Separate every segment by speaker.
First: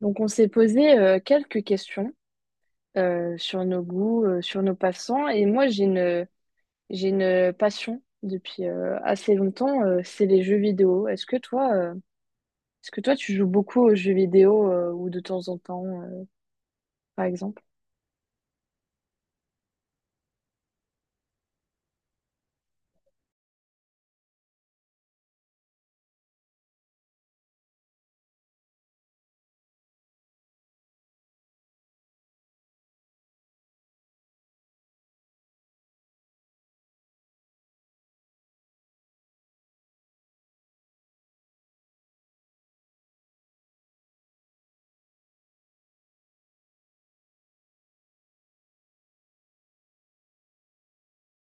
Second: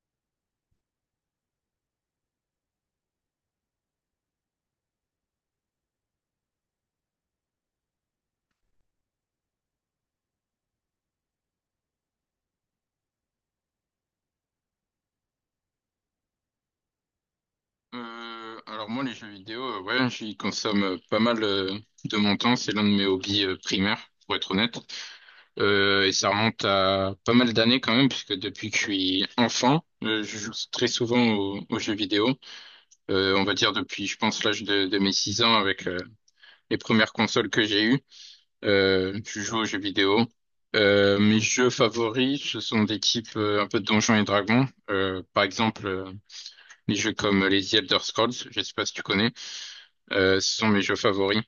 Speaker 1: Donc, on s'est posé quelques questions sur nos goûts, sur nos passants. Et moi, j'ai une passion depuis assez longtemps, c'est les jeux vidéo. Est-ce que toi, tu joues beaucoup aux jeux vidéo ou de temps en temps, par exemple?
Speaker 2: Alors moi les jeux vidéo, ouais, j'y consomme pas mal de mon temps. C'est l'un de mes hobbies primaires, pour être honnête. Et ça remonte à pas mal d'années quand même, puisque depuis que je suis enfant, je joue très souvent aux jeux vidéo. On va dire depuis, je pense, l'âge de mes 6 ans avec les premières consoles que j'ai eues. Je joue aux jeux vidéo. Mes jeux favoris, ce sont des types un peu de Donjons et Dragons. Par exemple, les jeux comme les The Elder Scrolls. Je sais pas si tu connais. Ce sont mes jeux favoris.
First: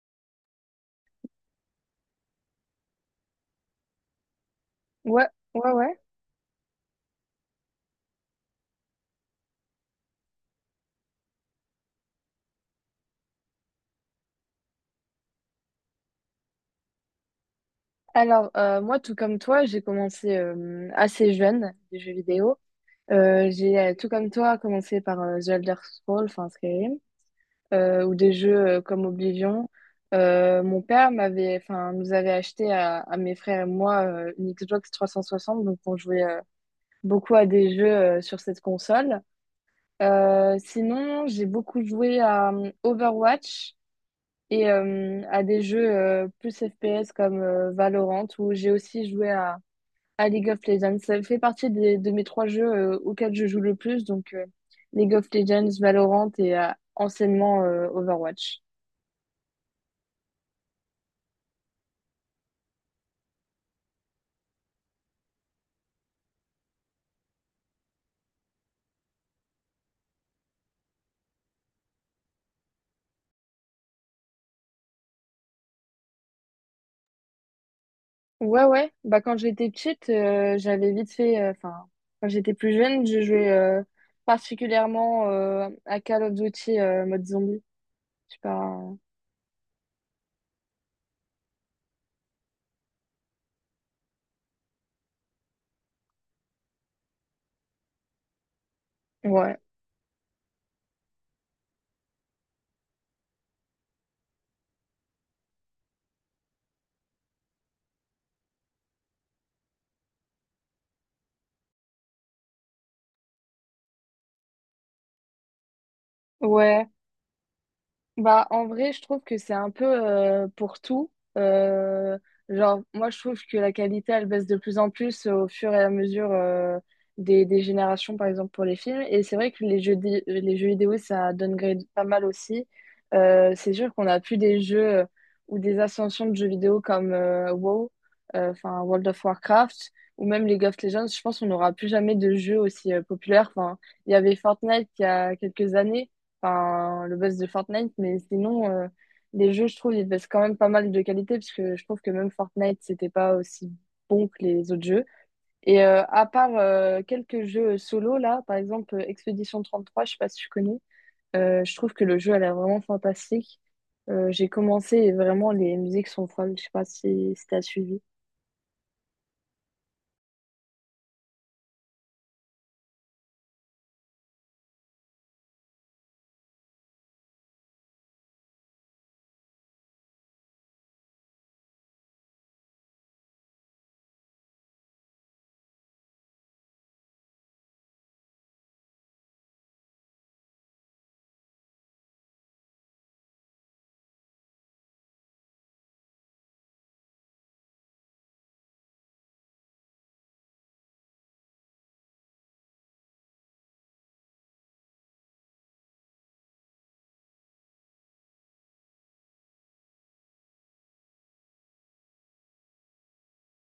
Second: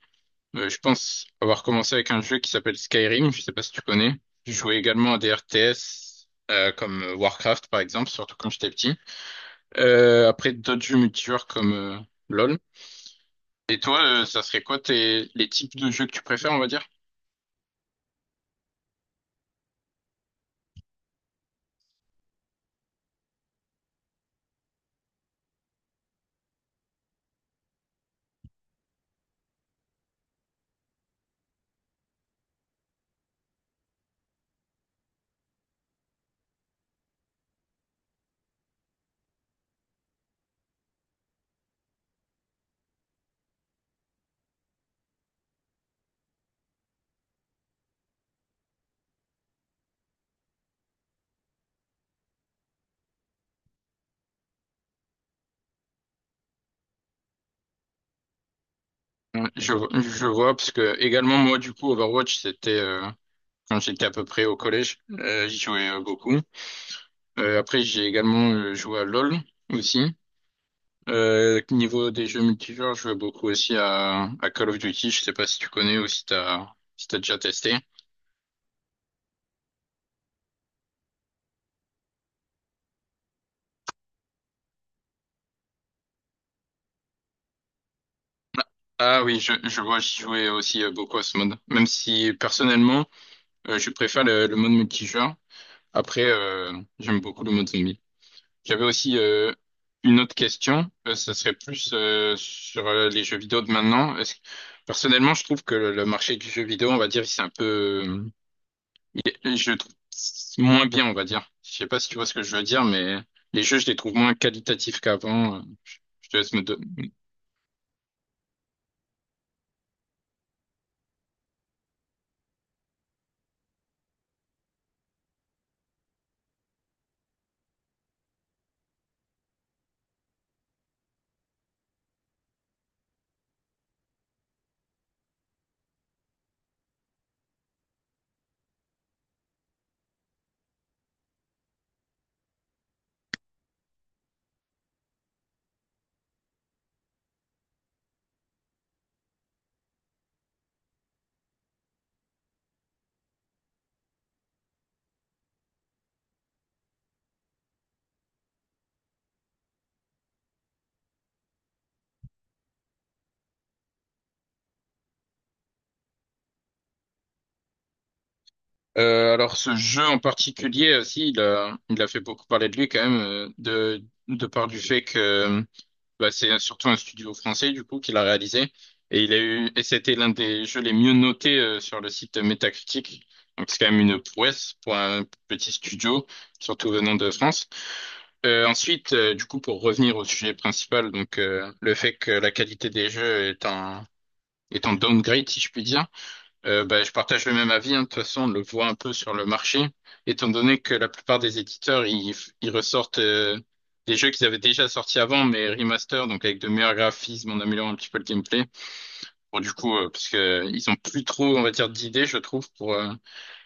Speaker 2: Je pense avoir commencé avec un jeu qui s'appelle Skyrim, je sais pas si tu connais. Je jouais également à
Speaker 1: Ouais,
Speaker 2: des
Speaker 1: ouais, ouais.
Speaker 2: RTS comme Warcraft par exemple, surtout quand j'étais petit. Après d'autres jeux multijoueurs comme LoL. Et toi, ça serait quoi les types de jeux que tu préfères, on va dire?
Speaker 1: Alors, moi, tout comme toi, j'ai commencé assez jeune les jeux vidéo. J'ai, tout comme toi, commencé par The Elder Scrolls, enfin Skyrim. Ou des jeux comme Oblivion. Mon père m'avait, enfin, nous avait acheté à mes frères et moi une Xbox 360, donc on jouait beaucoup à des jeux sur cette console. Sinon, j'ai beaucoup joué à Overwatch et à des jeux plus FPS comme Valorant, où j'ai aussi joué à League of Legends. Ça fait partie des, de mes trois jeux auxquels je joue le plus, donc League of Legends, Valorant et anciennement Overwatch.
Speaker 2: Euh, Je, je vois, parce que également moi du coup Overwatch c'était quand j'étais à peu près au collège, j'y jouais beaucoup. Après j'ai également joué à LoL aussi. Niveau des jeux multijoueurs, je joue beaucoup aussi à Call of Duty. Je sais pas si tu connais ou si t'as déjà testé.
Speaker 1: Ouais, ouais. Bah, quand j'étais petite, j'avais vite fait. Enfin, quand j'étais plus jeune, je jouais particulièrement à Call of Duty mode zombie. Je sais pas.
Speaker 2: Ah oui, je vois, j'y jouais aussi beaucoup à ce mode. Même si personnellement, je préfère le mode multijoueur. Après, j'aime beaucoup le mode zombie. J'avais aussi
Speaker 1: Ouais.
Speaker 2: une autre question. Ça serait plus sur les jeux vidéo de maintenant. Personnellement, je trouve que le marché du jeu vidéo, on va dire, il s'est un peu. Et je le trouve moins bien, on va dire. Je sais pas si tu vois ce que je veux dire, mais les jeux, je les trouve moins qualitatifs qu'avant. Je te laisse me
Speaker 1: Ouais.
Speaker 2: donner.
Speaker 1: Bah, en vrai, je trouve que c'est un peu pour tout. Euh, genre, moi, je trouve que la qualité, elle baisse de plus en plus au fur et à mesure des générations, par exemple, pour les films. Et c'est vrai que les jeux vidéo, ça downgrade pas mal aussi. C'est sûr qu'on n'a plus des jeux ou des ascensions de jeux vidéo comme WoW, enfin World of Warcraft, ou même League of Legends. Je pense qu'on n'aura plus jamais de jeux aussi populaires. Enfin, il y avait Fortnite il y a quelques années, enfin, le buzz de Fortnite, mais sinon, les jeux, je trouve, ils baissent quand même pas mal de qualité, parce que je trouve que même Fortnite, c'était pas aussi bon que les autres jeux. Et à part quelques jeux solo, là, par exemple, Expedition 33, je sais pas si tu connais, je trouve que le jeu a l'air vraiment fantastique. J'ai commencé et vraiment, les musiques sont folles, je sais pas si t'as suivi.
Speaker 2: Alors, ce jeu en particulier aussi, il a fait beaucoup parler de lui quand même, de par du fait que bah, c'est surtout un studio français du coup qui l'a réalisé. Et c'était l'un des jeux les mieux notés sur le site Metacritic. Donc c'est quand même une prouesse pour un petit studio, surtout venant de France. Ensuite, du coup, pour revenir au sujet principal, donc le fait que la qualité des jeux est en downgrade, si je puis dire, bah, je partage le même avis. Hein. De toute façon, on le voit un peu sur le marché, étant donné que la plupart des éditeurs ils ressortent des jeux qu'ils avaient déjà sortis avant, mais remaster, donc avec de meilleurs graphismes, en améliorant un petit peu le gameplay. Bon, du coup, parce que ils ont plus trop, on va dire, d'idées, je trouve, pour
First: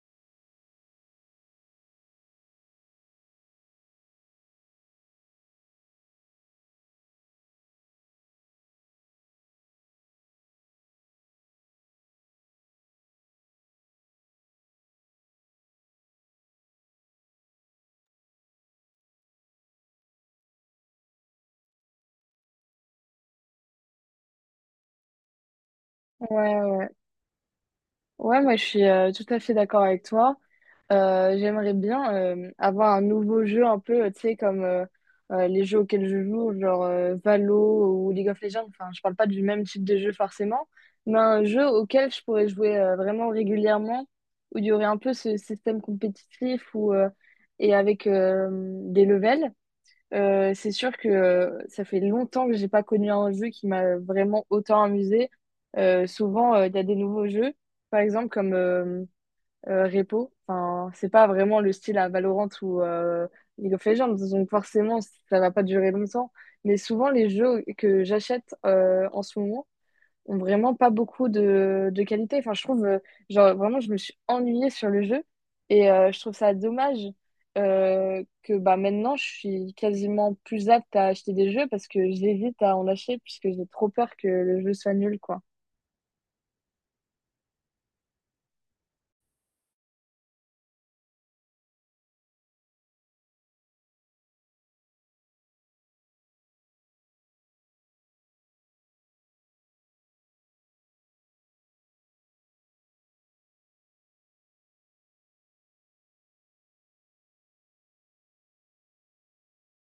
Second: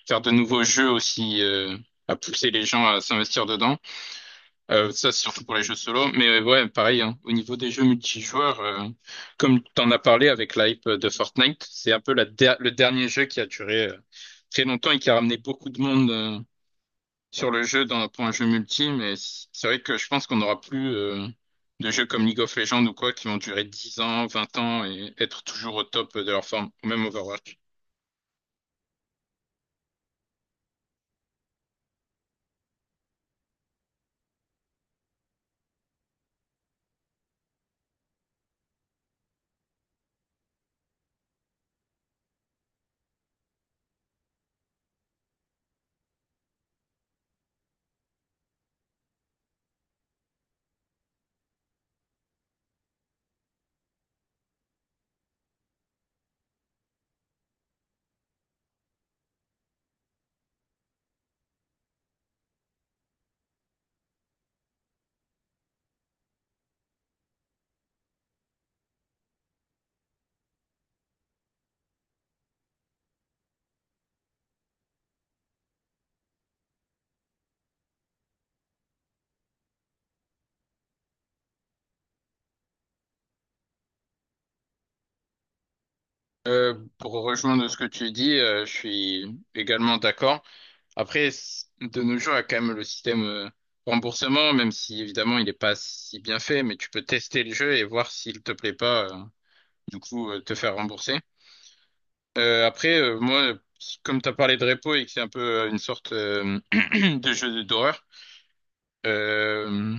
Speaker 2: faire de nouveaux jeux aussi à pousser les gens à s'investir dedans. Ça, c'est surtout pour les jeux solo, mais ouais, pareil, hein. Au niveau des jeux multijoueurs, comme tu en as parlé avec l'hype de Fortnite, c'est un peu le dernier jeu qui a duré très longtemps et qui a ramené beaucoup de monde sur le jeu pour un jeu multi, mais c'est vrai que je pense qu'on n'aura plus de jeux comme League of Legends ou quoi qui vont durer 10 ans, 20 ans et être toujours au top de leur
Speaker 1: Ouais,
Speaker 2: forme, ou
Speaker 1: ouais.
Speaker 2: même Overwatch.
Speaker 1: Ouais, moi, je suis tout à fait d'accord avec toi. J'aimerais bien avoir un nouveau jeu un peu, tu sais, comme les jeux auxquels je joue, genre Valo ou League of Legends. Enfin, je parle pas du même type de jeu forcément, mais un jeu auquel je pourrais jouer vraiment régulièrement, où il y aurait un peu ce système compétitif ou et avec des levels. C'est sûr que ça fait longtemps que j'ai pas connu un jeu qui m'a vraiment autant amusé. Souvent, il y a des nouveaux jeux, par exemple comme repo. Enfin, c'est pas vraiment le style à Valorant ou League of Legends, donc forcément, ça va pas durer longtemps. Mais souvent, les jeux que j'achète en ce moment ont vraiment pas beaucoup de qualité. Enfin, je trouve, genre, vraiment, je me suis ennuyée sur le jeu et je trouve ça dommage que bah, maintenant, je suis quasiment plus apte à acheter des jeux parce que j'hésite à en acheter puisque j'ai trop peur que le jeu soit nul, quoi.
Speaker 2: Pour rejoindre ce que tu dis, je suis également d'accord. Après, de nos jours, il y a quand même le système remboursement, même si évidemment il n'est pas si bien fait, mais tu peux tester le jeu et voir s'il te plaît pas, du coup, te faire rembourser. Après, moi, comme tu as parlé de repo et que c'est un peu une sorte de jeu d'horreur, euh,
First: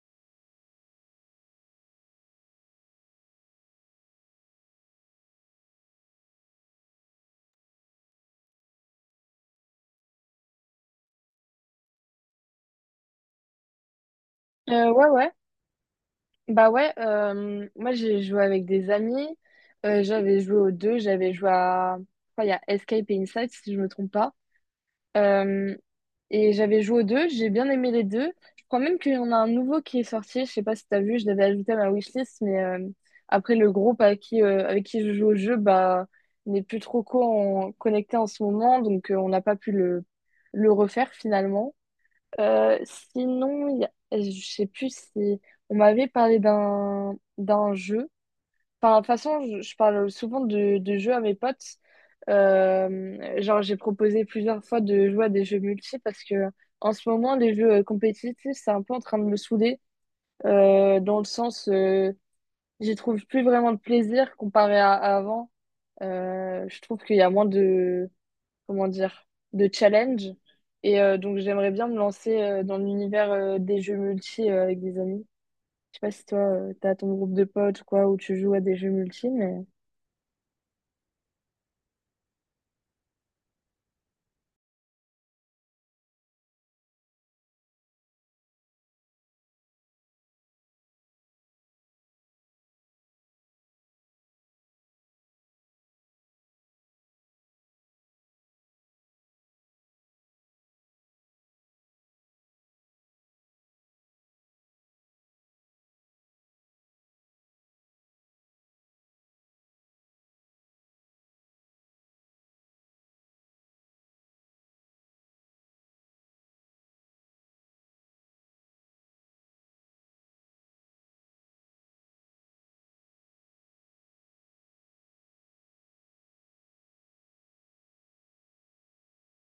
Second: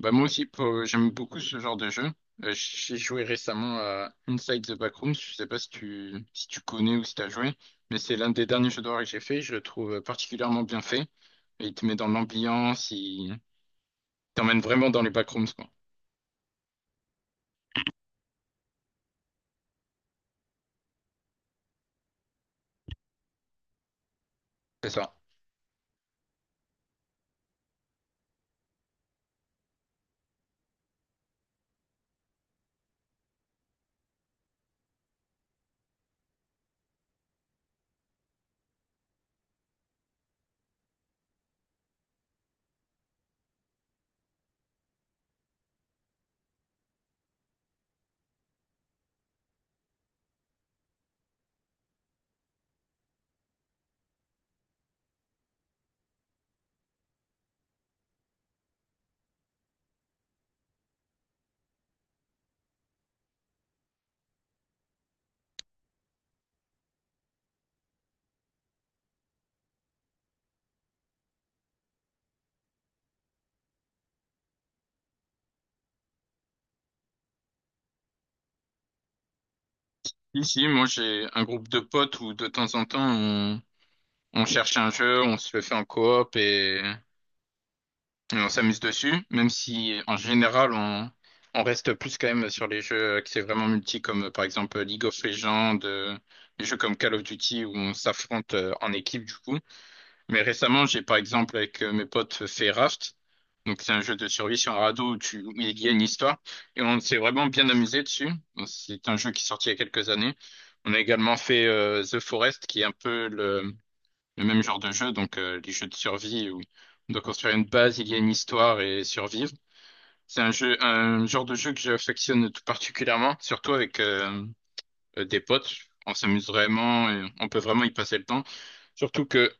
Speaker 2: bah moi aussi, j'aime beaucoup ce genre de jeu. J'ai joué récemment à Inside the Backrooms, je sais pas si tu connais ou si tu as joué, mais c'est l'un des derniers jeux d'horreur que j'ai fait, je le trouve particulièrement bien fait. Il te met dans l'ambiance, il t'emmène vraiment dans
Speaker 1: Ouais,
Speaker 2: les
Speaker 1: ouais.
Speaker 2: backrooms, quoi.
Speaker 1: Bah ouais, moi j'ai joué avec des amis. J'avais joué aux deux. Enfin, il y a Escape et Inside si je me trompe pas.
Speaker 2: C'est ça.
Speaker 1: Euh, et j'avais joué aux deux, j'ai bien aimé les deux. Je crois même qu'il y en a un nouveau qui est sorti, je sais pas si t'as vu, je l'avais ajouté à ma wishlist, mais après le groupe avec qui je joue au jeu, bah, n'est plus trop connecté en ce moment, donc on n'a pas pu le refaire finalement. Sinon, je sais plus si on m'avait parlé d'un jeu. Enfin, de toute façon, je parle souvent de jeux à mes potes. Genre, j'ai proposé plusieurs fois de jouer à des jeux multi parce que en ce moment, les jeux compétitifs, c'est un peu en train de me saouler dans le sens, j'y trouve plus vraiment de plaisir comparé à avant. Je trouve qu'il y a moins de comment dire, de challenge. Et donc, j'aimerais bien me lancer dans l'univers des jeux multi avec des amis. Je sais pas si toi, t'as ton groupe de potes ou quoi, où tu joues à des jeux multi.
Speaker 2: Ici, moi, j'ai un groupe de potes où de temps en temps, on cherche un jeu, on se le fait en coop et on s'amuse dessus, même si en général, on reste plus quand même sur les jeux qui c'est vraiment multi, comme par exemple League of Legends, des jeux comme Call of Duty où on s'affronte en équipe, du coup. Mais récemment, j'ai par exemple avec mes potes fait Raft. Donc c'est un jeu de survie sur un radeau où il y a une histoire. Et on s'est vraiment bien amusé dessus. C'est un jeu qui est sorti il y a quelques années. On a également fait The Forest, qui est un peu le même genre de jeu. Donc les jeux de survie où on doit construire une base, il y a une histoire et survivre. C'est un genre de jeu que j'affectionne tout particulièrement, surtout avec des potes. On s'amuse vraiment et on peut vraiment y passer le temps. Surtout que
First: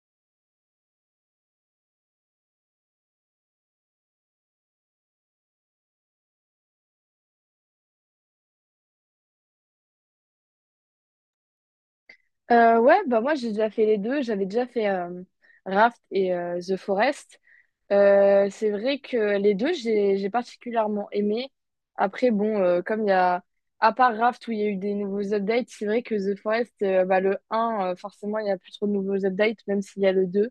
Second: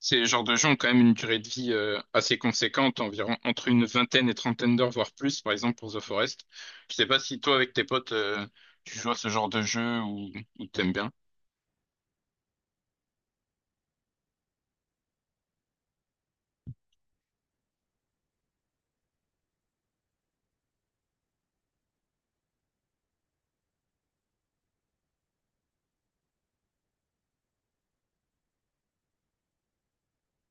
Speaker 2: ces genres de jeux ont quand même une durée de vie assez conséquente, environ entre une vingtaine et trentaine d'heures, voire plus, par exemple pour The Forest. Je sais pas si toi, avec tes potes, tu joues à ce genre de jeu ou t'aimes bien.
Speaker 1: Ouais, bah moi, j'ai déjà fait les deux. J'avais déjà fait Raft et The Forest. C'est vrai que les deux, j'ai particulièrement aimé. Après, bon, comme il y a... À part Raft, où il y a eu des nouveaux updates, c'est vrai que The Forest, bah, le un forcément, il n'y a plus trop de nouveaux updates, même s'il y a le 2.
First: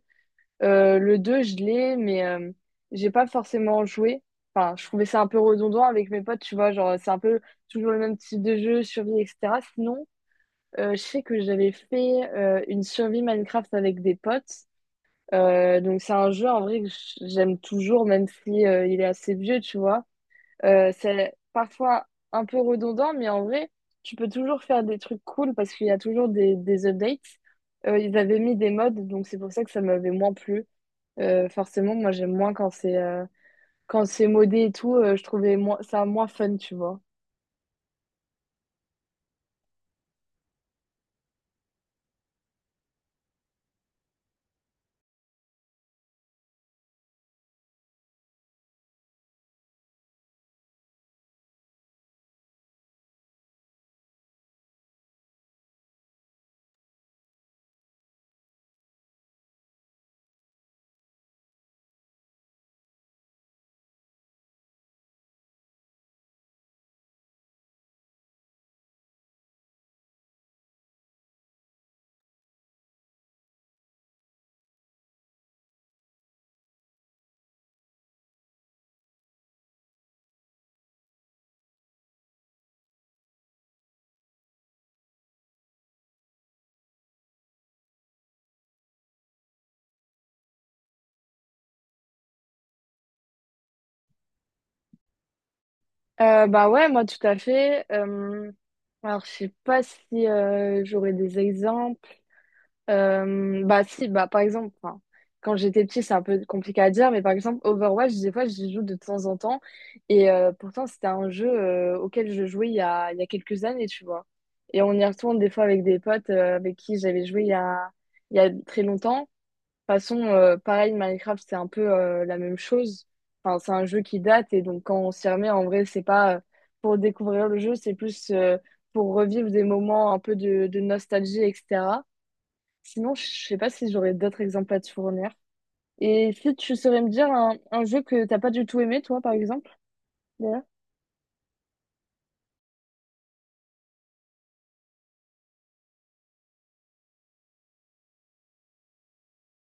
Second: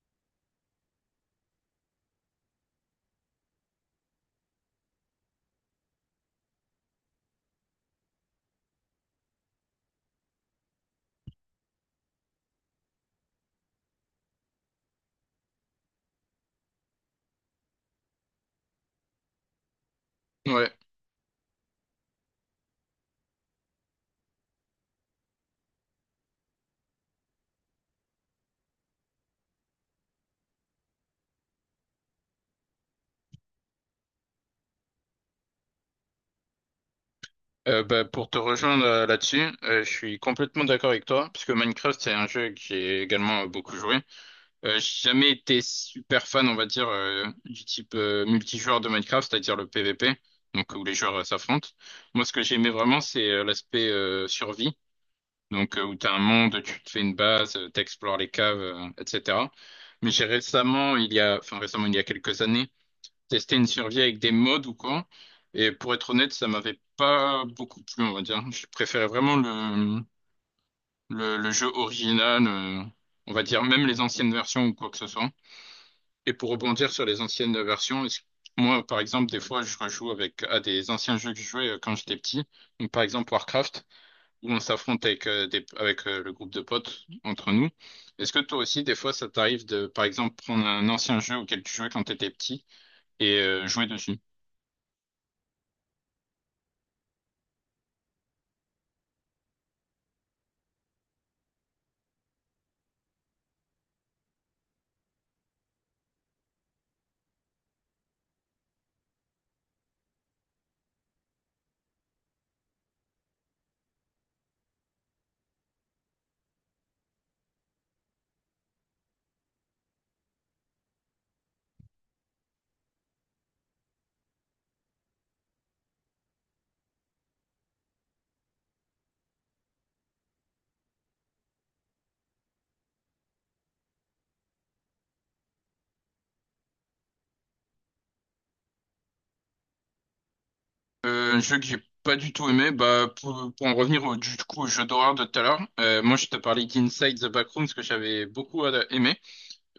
Speaker 1: Le 2 je l'ai, mais j'ai pas forcément joué. Enfin, je trouvais ça un peu redondant avec mes potes, tu vois, genre c'est un peu toujours le même type de jeu, survie, etc. Sinon, je sais que j'avais fait une survie Minecraft avec des potes. Donc c'est un jeu en vrai que j'aime toujours, même si il est assez vieux, tu vois.
Speaker 2: Ouais.
Speaker 1: C'est parfois un peu redondant, mais en vrai, tu peux toujours faire des trucs cool parce qu'il y a toujours des updates. Ils avaient mis des mods, donc c'est pour ça que ça m'avait moins plu. Forcément, moi j'aime moins quand c'est modé et tout, je trouvais moins, ça moins fun, tu vois.
Speaker 2: Bah, pour te rejoindre là-dessus, je suis complètement d'accord avec toi, puisque Minecraft, c'est un jeu que j'ai également beaucoup joué. J'ai jamais été super fan, on va dire, du type multijoueur de Minecraft, c'est-à-dire le PVP, donc où les joueurs s'affrontent. Moi, ce que j'aimais vraiment, c'est l'aspect survie. Donc, où tu as un monde, tu te fais une base, tu explores les caves, etc. Mais j'ai récemment, enfin récemment, il y a quelques années, testé une survie avec des mods ou quoi. Et pour être honnête, ça m'avait pas beaucoup plu, on va dire. Je préférais vraiment le jeu original, on va dire, même les anciennes versions ou quoi que ce soit. Et pour rebondir sur les anciennes versions, moi, par exemple, des fois, je rejoue avec à des anciens jeux que je jouais quand j'étais petit. Donc, par exemple, Warcraft où on s'affronte avec le groupe de potes entre nous. Est-ce que toi aussi, des fois, ça t'arrive de, par exemple, prendre un ancien jeu auquel tu jouais quand t'étais petit et jouer dessus?
Speaker 1: Bah ouais, moi tout à fait. Alors je sais pas si j'aurais des exemples. Bah si, bah par exemple, enfin, quand j'étais petite, c'est un peu compliqué à dire, mais par exemple Overwatch, des fois j'y joue de temps en temps, et pourtant c'était un jeu auquel je jouais il y a quelques années, tu vois. Et on y retourne des fois avec des potes avec qui j'avais joué il y a très longtemps. De toute façon, pareil, Minecraft, c'est un peu la même chose. Enfin, c'est un jeu qui date et donc quand on s'y remet, en vrai, c'est pas pour découvrir le jeu, c'est plus pour revivre des moments un peu de nostalgie, etc. Sinon, je sais pas si j'aurais d'autres exemples à te fournir. Et si tu saurais me dire un jeu que t'as pas du tout aimé, toi, par exemple, d'ailleurs?
Speaker 2: Un jeu que j'ai pas du tout aimé, bah, pour en revenir du coup, au jeu d'horreur de tout à l'heure, moi je te parlais d'Inside the Backrooms que j'avais beaucoup aimé.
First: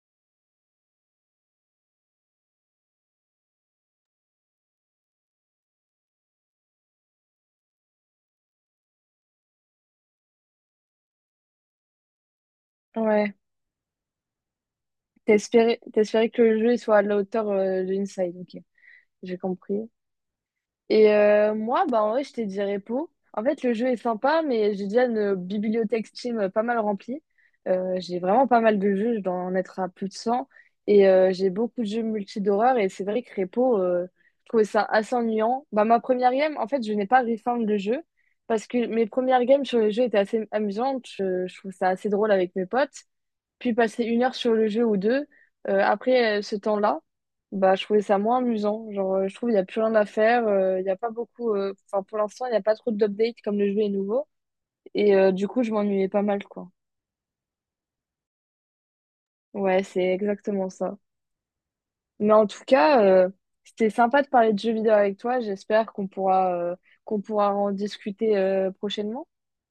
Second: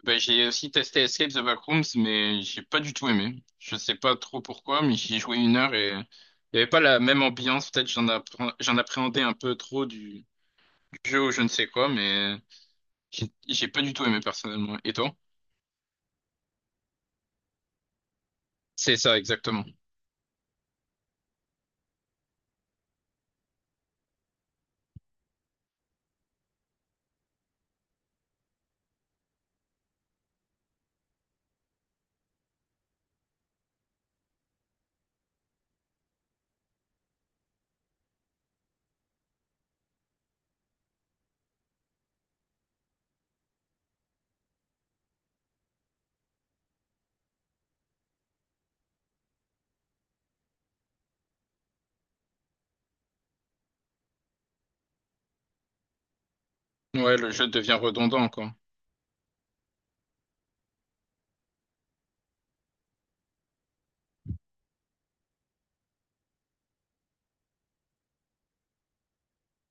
Speaker 2: Bah, j'ai aussi testé Escape the Backrooms, mais j'ai pas du tout aimé. Je sais pas trop pourquoi, mais j'y ai joué une heure et il y avait pas la même ambiance. Peut-être j'en appréhendais un peu trop jeu ou je ne sais quoi, mais j'ai
Speaker 1: Ouais.
Speaker 2: j'ai pas du tout aimé personnellement. Et toi?
Speaker 1: T'espérais que le jeu il soit à la hauteur de Inside, ok.
Speaker 2: C'est ça,
Speaker 1: J'ai
Speaker 2: exactement.
Speaker 1: compris. Et moi, bah, en vrai, je j'étais dirépo. En fait, le jeu est sympa, mais j'ai déjà une bibliothèque Steam, pas mal remplie. J'ai vraiment pas mal de jeux, je dois en être à plus de 100 et j'ai beaucoup de jeux multi d'horreur et c'est vrai que repo je trouvais ça assez ennuyant. Bah, ma première game, en fait, je n'ai pas refarm le jeu parce que mes premières games sur le jeu étaient assez amusantes. Je trouve ça assez drôle avec mes potes puis passer une heure sur le jeu ou deux. Après ce temps-là, bah, je trouvais ça moins amusant. Genre, je trouve qu'il n'y a plus rien à faire. Il n'y a pas beaucoup. Enfin, pour l'instant, il n'y a pas trop d'updates comme le jeu est nouveau. Et du coup, je m'ennuyais pas mal, quoi.
Speaker 2: Ouais, le jeu devient redondant, quoi.
Speaker 1: Ouais, c'est exactement ça. Mais en tout cas, c'était sympa de parler de jeux vidéo avec toi. J'espère qu'on pourra en discuter prochainement.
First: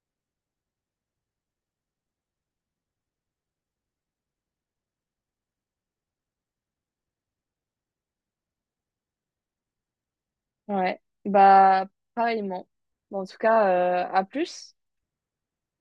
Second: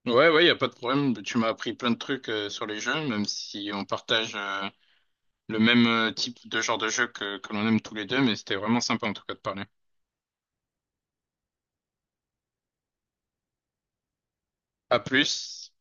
Speaker 2: Ouais, ouais, y a pas de problème. Tu m'as appris plein de trucs sur les jeux, même si on partage le même type de genre de jeu que l'on aime tous les deux, mais c'était vraiment sympa en tout cas de parler.
Speaker 1: Ouais, bah, pareillement. Bon, en tout cas, à plus.
Speaker 2: À plus.